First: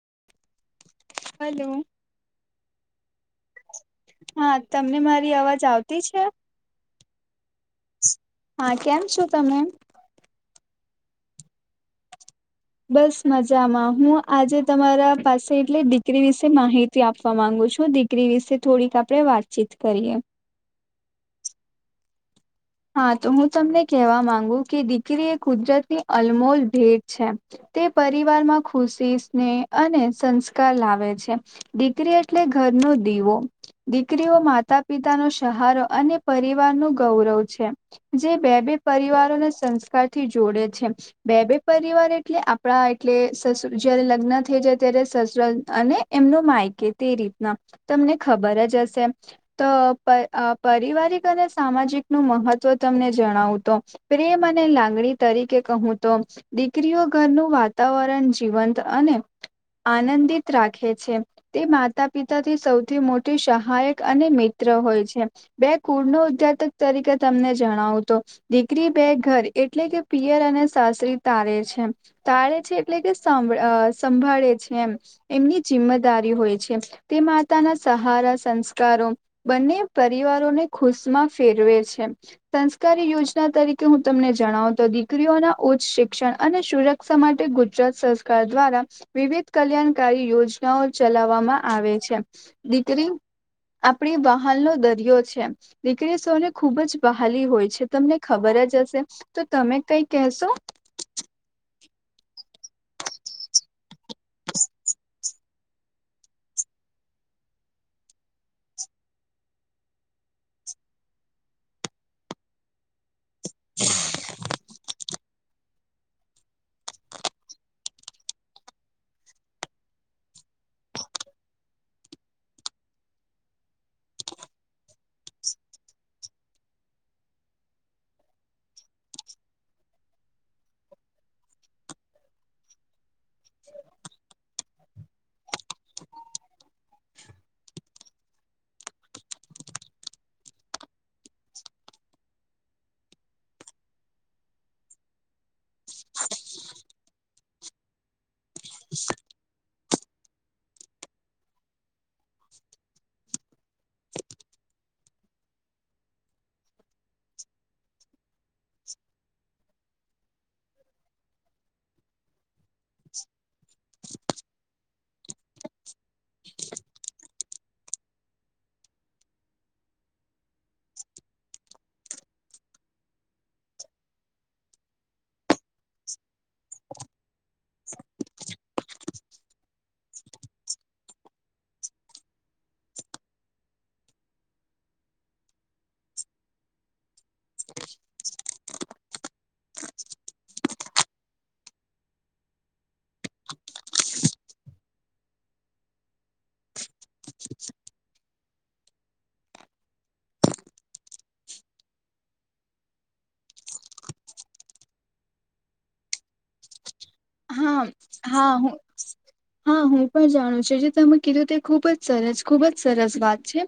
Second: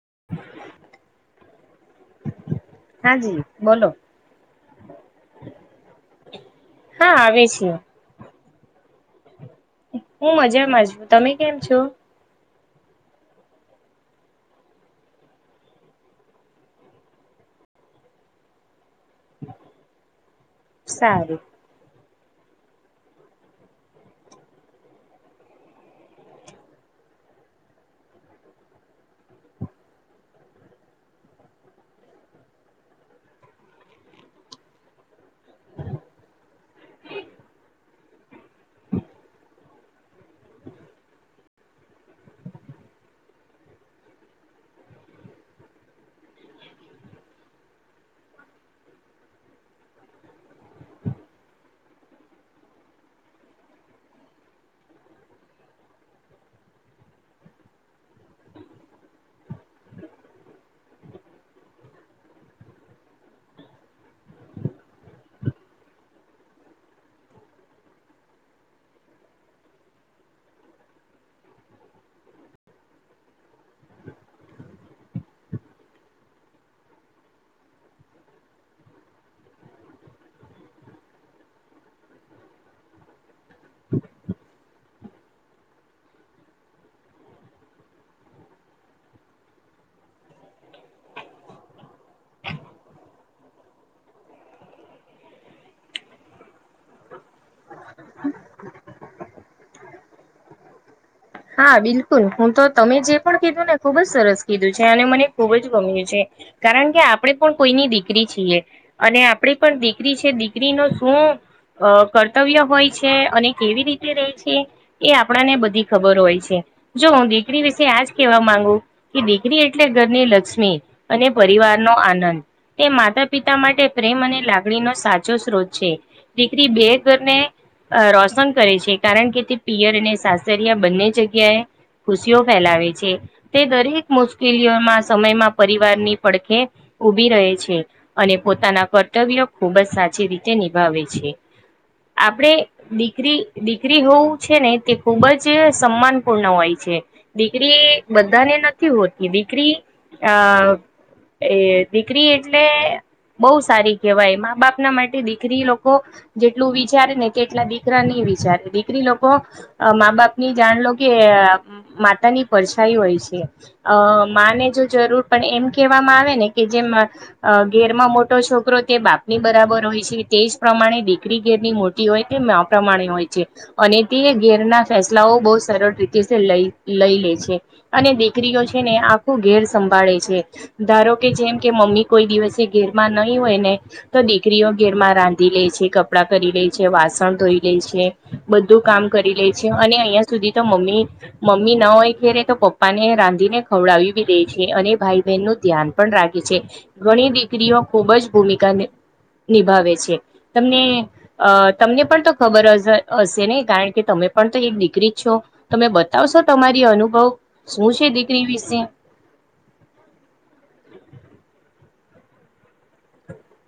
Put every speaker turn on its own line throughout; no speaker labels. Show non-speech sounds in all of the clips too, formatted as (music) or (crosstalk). (inaudible)
Hello
હા જી બોલો
હા તમને મારી અવાજ આવતી છે
હા આવે છે
હા કેમ છો? તમે
હું મજામાં છું તમે કેમ છો?
બસ મજામાં હું આજે તમારા પાસે એટલે દીકરી વિશે માહિતી આપવા માંગુ છું દીકરી વિશે થોડીક આપડે વાતચીત કરીએ
સારું
હા તો હું તમને કહેવા માંગુ કે દીકરી એ કુદરતની અનમોલ ભેટ છે તે પરિવારમાં ખુશી, સ્નેહ અને સંસ્કાર લાવે છે દીકરી એટલે ઘ રનો દીવો દીકરીઓ માતા પિતા નો સહારો અને પરિવાર નું ગૌરવ છે જે બે બે પરિવારોને સંસ્કાર થી જોડે છે બે બે પરિવાર એટલે આપડા એટલે સસુર જયારે લગ્ન થઈ જાય ત્યારે સસુરાલ અને એમનો માયકે તે રીતના તમને ખબર જ હશે તો પ અ પરિવારિક અને સામાજિક નું મહત્વ તમને જણાવું તો પ્રેમ અને લાગણી તરીકે કહું તો દીકરીઓ ઘરનું વાતાવરણ જીવંત અને આનંદિત રાખે છે તે માતા પિતાથી સૌથી મોટી સહાયક અને મી ત્ર હોય છે બે કુળ નું ઉધ્યાત તરીકે તમને જણાવું તો દીકરી બે ઘર એટલે કે પિયર અને સાસરી તારે છ એમ તાળે છે એટલે કે સામ્ભ સંભાળે છે એમ એમની જિમ્મેદારી હોય છે તે માતાના સહારા સંસ્કારો બંને પરિવારોને ખુશમાં ફેરવે છે સંસ્કારી યોજના તરીકે હું તમને જણાવ તો દીકરીઓના ઉચ્ચ શિક્ષ અને સુરક્ષા માટે ગુજરાત સરકાર દ્વારા વિવિધ કલ્યાણકારી યોજનાઓ ચલાવ વામાં આવે છે દીકરી આપડી વાહન નો દરિયો છે દી કરી સૌને ખુબ જ બહાલી હોય છે તમને ખબર જ હશે તો તમે કઈ કહેશો? (inaudible)
હા બિલકુલ હું તો તમે જે પણ કીધું ને ખુબ જ સરસ કીધું છે અને મને ખૂબ જ ગમ્યું છે કારણ કે આપણે પણ કોઈની દીકરી છીએ અને આપણે પણ દીકરી છે દીકરીનું શું અ કર્તવ્ય હોય છે અને કેવી રીતે રેય છે એ આપણા ને બધ ખબર હોય છે જો દીકરી વિશે આજ કેવા માંગુ કે દીકરી એટલે ઘરની લક્ષ્મી અને પરિવાર નો આનંદ તે માતા પિતા માટે પ્રેમ અને લાગણીનો સાચો સ્ત્રોત છે. દીકરી બે ઘરને અ રોશન કરે છે કારણ કે તે પિયર અને સાસ સરિયા બંને જગ્યાએ ખુશીઓ ફેલાવે છે તે દરેક મુશ્કેલીઓમાં સમયમાં પરિવારની પડખે ઉભી રહે છે અને પોતાના કર્તવ્ય ખૂબ જ સાચી રીતે નિભાવે છે આપડે દીકરી દીકરી હોવું છે ને તે ખૂબ જ સમાન પૂર્ણ હોય છે દીકરી બધાને નથી હોતી દીકરી આ એ દીકરી એટલે બહુ સારી કહેવાય મા બાપના માટે દીકરી લોકો જેટલું વિચારે ને તેટલા દીકરાની વિચારે દીકરી લોકો મા બાપ ની જાણ લો કે માતા ની પરછાઈ હોય છે અ માને જરૂર પણ એમ કહેવામાં આવે ને કે જેમ ઘેરમાં મોટો છોકરો તે બાપની બરાબર હોય છે તે જ પ્રમાણે દીકરી ઘેરની મોટી હોય તે પ્રમાણે હોય છે અને તે ઘેર ના ફેસલાઓ બહુ સરળ રીતે લઈ લઈ લે છે અને દીકરીઓ છે ને આખું ઘેર સંભાળે છે ધારો કે જેમ કે મમ્મી કોઈ દિવસે ઘેર માં નહીં હોય ને તો દીકરીઓ ઘેરમાં રાંધી લે છે કપડાં કરી લે છે વાસણ ધોઈ લે છે બધું કામ કરી લે છે અને અહીંયા સુધી તો મમ્મી મમ્મી ના હોય ઘેરે તો પપ્પા ને રાંધીને ખવડાવ્યું દે છે અને ભાઈ બહેન નું ધ્યાન પણ રાખે છે ઘણી દીકરીઓ ખુબ જ ભૂમિકા નિભાવે છે તમને અ તમને પણ તો ખબર હશે નહી કારણ ક કે તમે પણ તો એક દીકરી જ છો તમે બતાવશો તમારી અનુભવ
હા
શું છે દીકરી
હા હું
વિશે
હા હું પણ જાણું છું જે તમે કીધું તે ખુબ જ સરસ ખુબ જ સરસ વાત છે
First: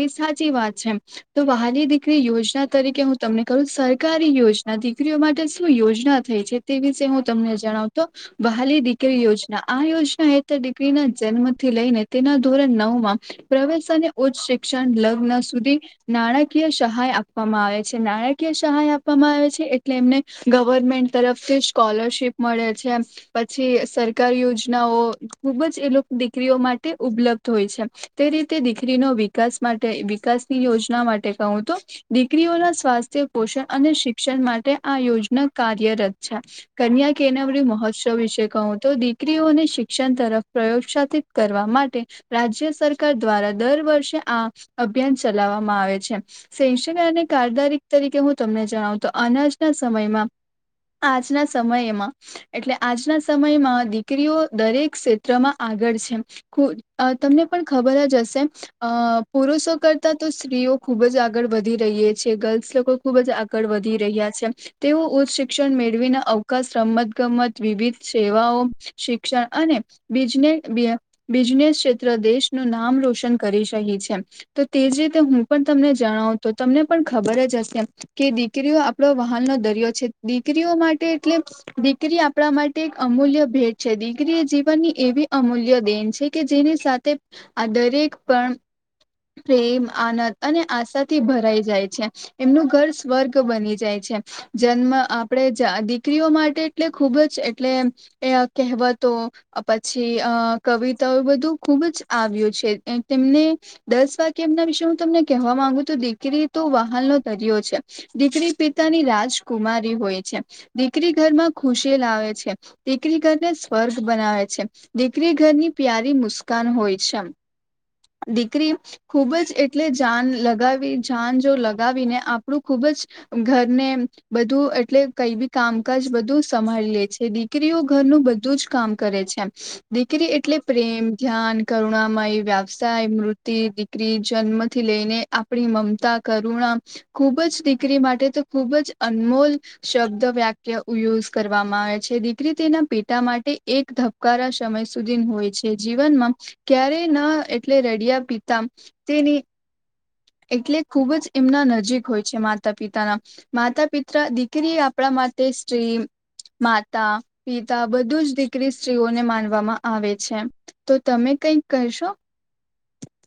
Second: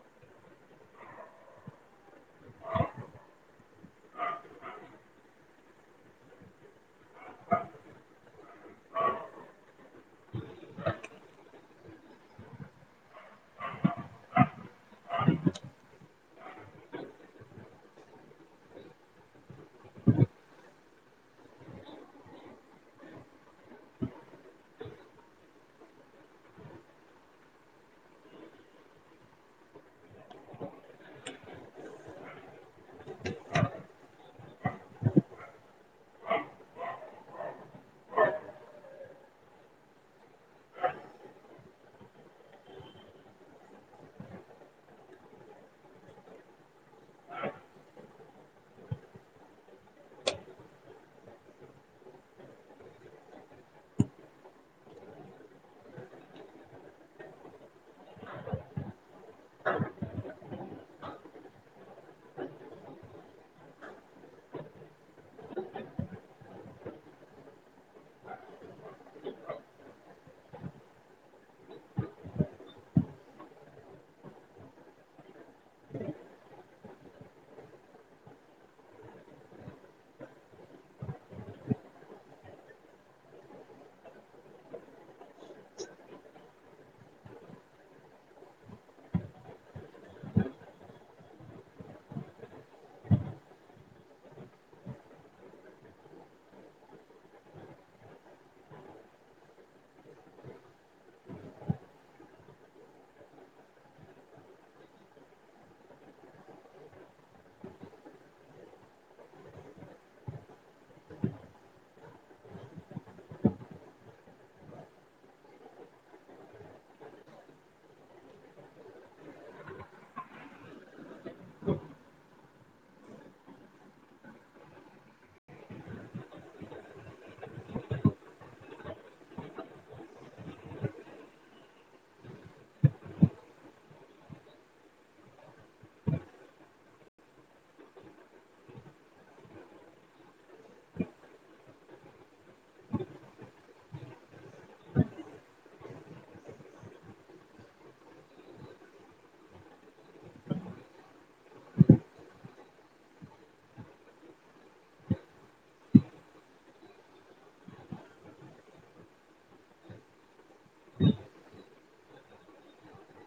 એ સાચી વાત છે તો વહાલી દીકરી યોજ યોજના તરીકે હું તમને કરું સરકારી યોજના દીકરીઓ માટે શું યોજના થઈ છે તે વિશે હું તમને હ જણાવ તો વહાલી દીકરી યોજના આ યોજના હેત દિગ્રી ના જન્મથી લઈને તેના ધોરણ નવ માં પ્રવેશ અને ઉચ્ શિક્ષણ લગ્ન સુધી નાણાય કીય સહાય આપવામાં આવે છે નાણાકીય સહાય આપવામાં આવે છે એટલે એમને ગવર્મેન્ટ તરફથી સ્કોલરશીપ મળે છે પછી સરકારી યોજનાઓ ખુબ જ એ લોકો દીકરીઓ માટે ઉપલબ્ધ હોય છે તેી રીતે દીકરીનો વિકાસ માટે વિકાસની યોજના માટે કહું તો દીકરીઓના સ્વાસ્થ્ય પોષણ અને શિક્ષણ માટે આ યોજના કાર્યરત છે કન્યા કેનાવડી મહોત્સવ વિશે કહું તો દીકરીઓને શિક્ષણ તરફ પ્રયોત્સાહિત કરવા માટે રાજ્ય સરકાર દ્વારા દર વર્ષે આ અભિયાન ચલાવવામાં આવે છે સૈશન અને કારદારી તરીકે હું તમને જણાવ તો અનાજના સમયમાં આજના સમયમાં એટલે આજના સમયમાં દીકરીઓ દરેક ક્ષેત્રમાં આગળ છે તમને પણ ખબર ખબર જ હશે પુરુષો કરતા સ્ત્રીઓ ખુબ જ આગળ વધી રહી છે ગર્લ્સ લોકો ખુબ જ આગળ વધી રહ્યા છે તેઓ ઉ શિક્ષણ મેળવીના અવકાશ રમત ગમત વિવિધ સેવાઓ શિક્ષણ અનેને બિજનેસ ક્ષેત્ર દેશ નામ રોશન કરી શહી છે તો તેજ રીતે હું પણ તમને જણાવ તો તમને પણ ખબર જ કે દીકરીઓ આપડો વાહન નો દરિયો છે દીકરીઓ માટે એટલે દીકરી આપણા માટે એક અમૂલ્ય ભેટ છે દીકરી એ જીવનની એવી અમૂલ્ય દેન છે કે જેની સાથે આ દરેક પણ પ્રેમ આનંદ અને આશાથી ભરાઈ જાય છે એમનું ઘર સ્વર્ગ બની જાય છે જન્મ આપે દીકરીઓ માટે એટલે ખુબ જ એટલે કહેવતો પછી અ કવિતાઓ બધું ખુબ જ આવ્યો છે તેમને દસ વાગ્ય એમના વિશે હું તમને કહેવા માંગુું દીકરી તો વાહ દરયો છે દીકરી પિતાની રાજકુમારી હોય છે દીકરી ઘરમાં ખુશી લાવે છે દીકરી ઘરને સ્વર્ગ બનાવે છે દીકરી ઘરની પ્યારી મુસ્કાન હોય છે દીકરી ખુબ જ એટલે જાન લગાવી જાન જો લગાવીને આપણું ખૂબ ઘરને બધું એટલે કઈ બી કામકાજ બધું સંભાળી લે છે દીકરીઓ ઘરનું બધું જ કામ કરે છે દીકરી એટલે પ્રેમ ધ્યાન કરુણામય વ્યવસાય મૃત્ય દીકરી જન્મથી લઈને આપણી મમતા કરું ખુબ જ દીકરી માટે તો ખુબ જ અનમોલ શબ્દ વાક્ય કરવામાં આવે છે દીકરી તેના પેટા માટે એક ધબકારા સમય સુધી હોય છે જીવનમાં ક્યારેય ના એટલે રડિયા પીતા તેની એટલે ખુબ જ એમના નજીક હોય છે માતા પિતાના માતા પિતા દીકરી આપણા મ સ્ટ્રીમ માતા પિતા બધું જ દીકરી સ્ત્રીઓને માનવામાં આવે છે તો તમે કઈક કરશો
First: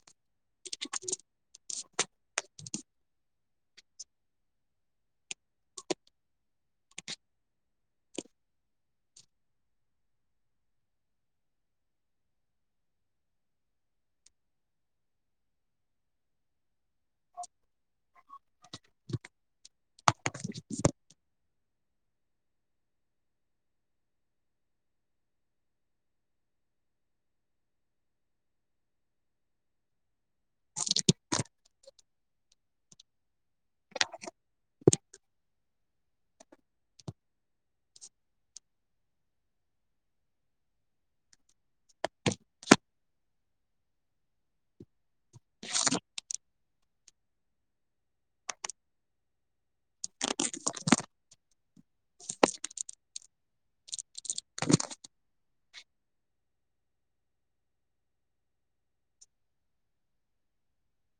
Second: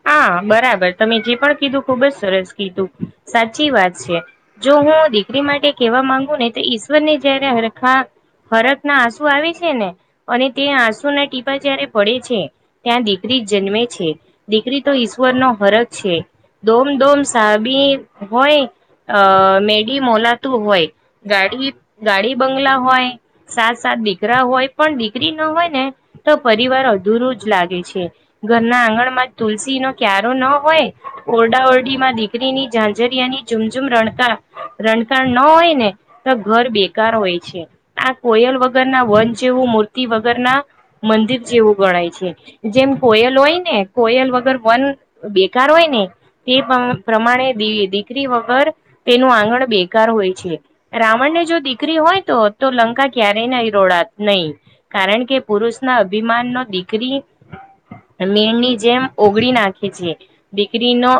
હા બરાબર તમે જે પણ કીધું ખુબ જ સરસ કીધું સાચી વાત છે જો હું દીકરી માટે કેહેવા માંગુ ને તો ઈશ્વર ને જયારે હરખા હરક ના આંસુ આવે છે ને અને તે આંસુ ના ટીપા જયારે પડે છે ત્યાં દીકરી જન્મે છે દીકરી તો ઈશ્વર નો હરક છે દોમ દોમ સાબી હોય અ મેડી મોલાતું હોય ગાડી ગાડી બંગલા હોય સાત સાત દીકરા હોય પણ દીકરી ના હોય ને તો પરિવાર અધૂરું જ લાગે છે ઘરના આંગણમાં તુલસી નો ક્યારેો ન હોય ઓરડા ઓરડી માં દીકરીની ઝંઝરિયા ની ઝુમઝુમ રણકાર રણખણ ન હોય ને તો ઘર બેકાર હોય છે આ કોયલ વગર ના વન જેવું મૂર્તિ વગર ના મંદિર જેવું ગણાય છે જેમ કોયલ હોય ને કોયલ વગર વન બેકાર હોય ને તે પ્રમાણે દીકરી વગર તેનું આંગણ બેકાર હોય છે રાવણ ને જો દીકરી હોય તો તો લંકા ક્યારેય ના રડા નહી કારણ કે પુરુષ ના અભિમાન નો દીકરીમીણની જેમ ઓગળી નાખે છે દીકરીનો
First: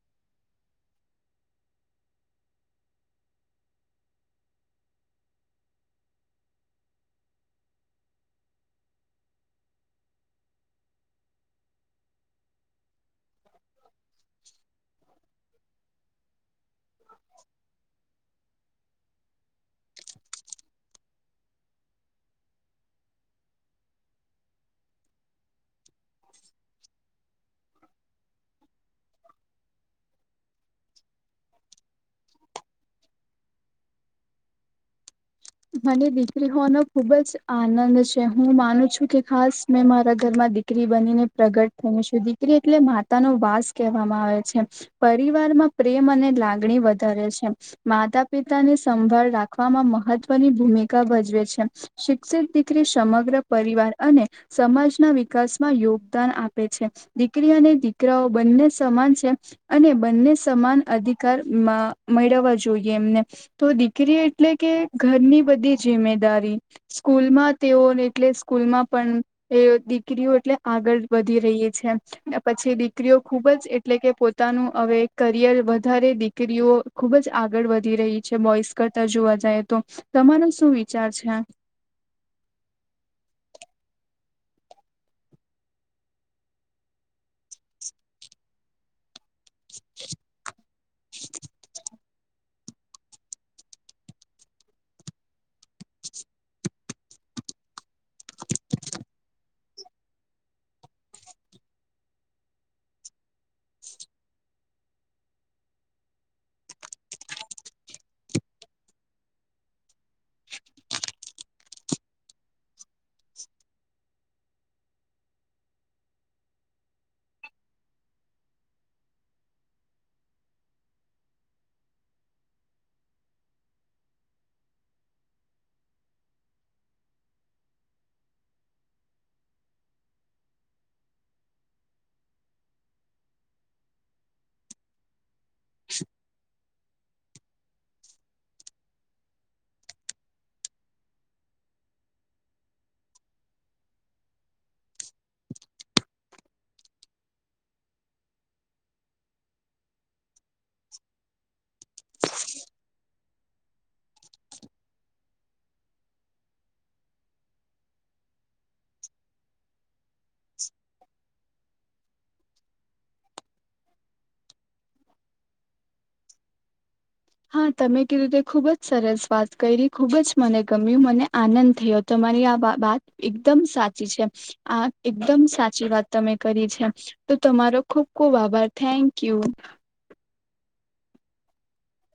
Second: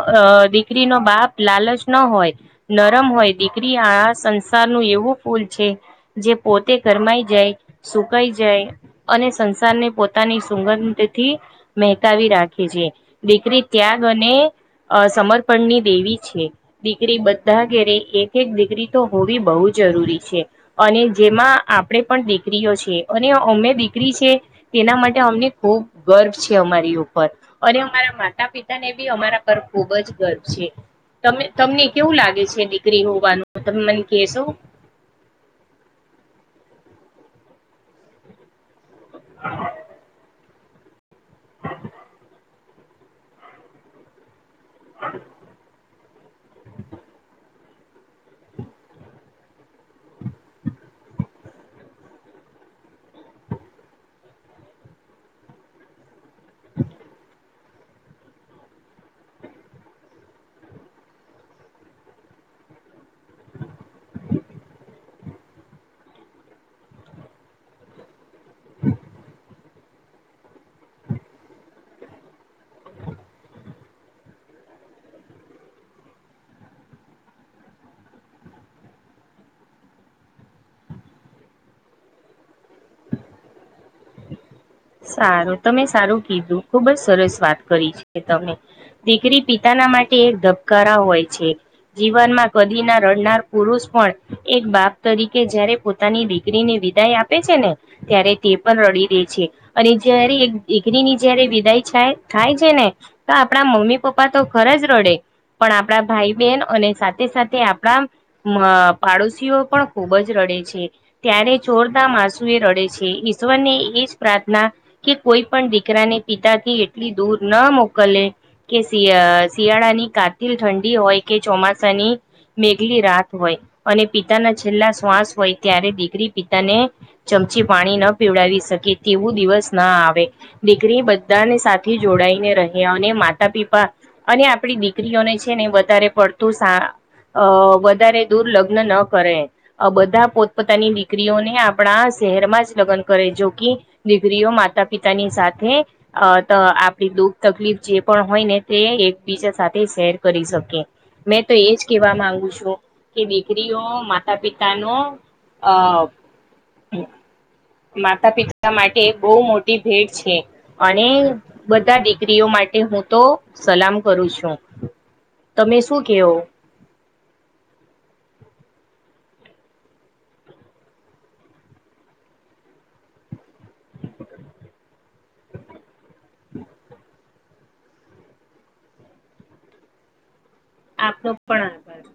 દીકરીનો બાપ લાલચ ન હોય નરમ હોય દીકરી આળા સંસાર નું એવું ફૂલ છે જે પોતે ગરમાય જાય સુકાઈ જાય અને સંસારને પોતાની સુંગંધ થી મહેકાવી રાખે ી છે દીકરી ત્યાગ અને અ સમર્પણની દેવી છે દીકરી બધા ઘેરે એક દીકરી તો હોવી બહુ જરૂરી છે અને જેમાં આપણે પણ દીકરીઓ છે અને અમે દીકરી છે તેના માટે અમને ખૂબ ગર્વ છે અમારી ઉપર અને અમારા માતા પિતા ને બી અમારા પર ખુબ જ ગર્વ છે ત તમને કેવું લાગે છે ડિગ્રી હોવાનું તમે મને કહે સ
મને દીકરી હોનો ખુબ જ આનંદ છે હું માનું છું કે ખાસ મેં મારા ધરમા દખ દીકરી બનીને પ્રગટ થઈને છે દીકરી એટલે માતા ન વાસ કહેવામાં આવે છે પરિવારમાં પ્રેમ અને લાગણી વધારે છે માતા પિતા ને સંભાળ રાખવામાં મહત્વ ની ભૂમિકા ભજવે છે શિક્ષિત દીકરી સમગ્ર પરિવાર અને સમાજના વિકાસમાં યોગદાન આપે છે દીકરીઓને દીકરાઓ બંને સમાન છે અને બંને સમાન અધિકાર મેળવવા જોઈએ એમને તો દીકરી એટલે કે ઘરની બધી જિ્મેદારી સ્કૂલમાં તેઓ એટલે સ્કૂલમાં પણ એ દીકરીઓ એટલે આગળ વધી રહી છે પછી દીકરીઓ ખુબ જ એટલે કે પોતાનું કરિયર વધારે દીકરીઓ ખુબ જ આગળ વધી રહી છે બોઇસ કરતા જોવા જાય તો તો તમારો શું વિચાર છે
સારું તમે સારું કીધું ખુબ જ સરસ વાત કરી છે તમે દીકરી પિતાના માટે એક ધબકારા હોય છે જીવનમાં કદી ના રડનાર પુરુષ પણ એક બાપ તરીકે જય્યારે પોતાની દીકરીને વિદાય આપે છે ને ત્યારે તે પણ રડી દે છે અને જયારે એક દીકરીની જયારે વિદાય થાય છે ને તો આપડા મમ્મી પપ્પા તો ખર રોડે પણ આપણા ભાઈ બહેન અને સાથે સાથે આપણા પાડોશીઓ પણ ખુબ જ ર ત્યારે ચોરદ મા આસુ એ રડે છે ઈશ્વરને એ જ પ્રાર્ કે કોઈ પણ દીકરાને પિતા થી એટલી દૂર ન મોકલે કે શ શિયાળા ની કાતિલ ઠંડી હોય કે ચોમાસાની મેઘલી રાત હોય અને પિતાના છેલ્લા શ્વાસ હોય ત્યારે દીકરી પિતાને પછી પાણી ન પીવડાવી શકે તેવું દિવસ ના આવે દીકરી બધાને સાથે જોડાઈને રહ્યા અને માતા પિપા અને આપડી દીકરીઓને છે ને વધારે પડતું વધારે દૂર લગ્ન ન કરે બધા પોતપોતાની દીકરીઓને આપણા શહેરમાં જ લગ્ન કરે જોકી દીકરીઓ માતા પિતાની સાથે તો આપડી દુઃખ તકલીફ જે પણ હોય ને તે એકબીજા સાથે શેર કરી શકે મેં તો એજ કેવા માંગુ છું કે દીકરીઓ માતા પિતાનો અ માતા પિતા માટે બહુ મોટી ભેટ છે અને બધા દીકરીઓ માટે હું તો સલામ કરું છું. તમે શું કહો?
હા તમે કીધું રીતે ખુબ જ સરસ વાત કરી ખુબ જ મને ગમ્યું મને આનંદ થયો તમે મારી આ વાત એકદમ સાચી છે આ એકદમ સાચી વાત તમે કરી છે. તો તમારો ખુબ ખુબ આભાર થેન્ક યુ.
આપનો પણ આભાર.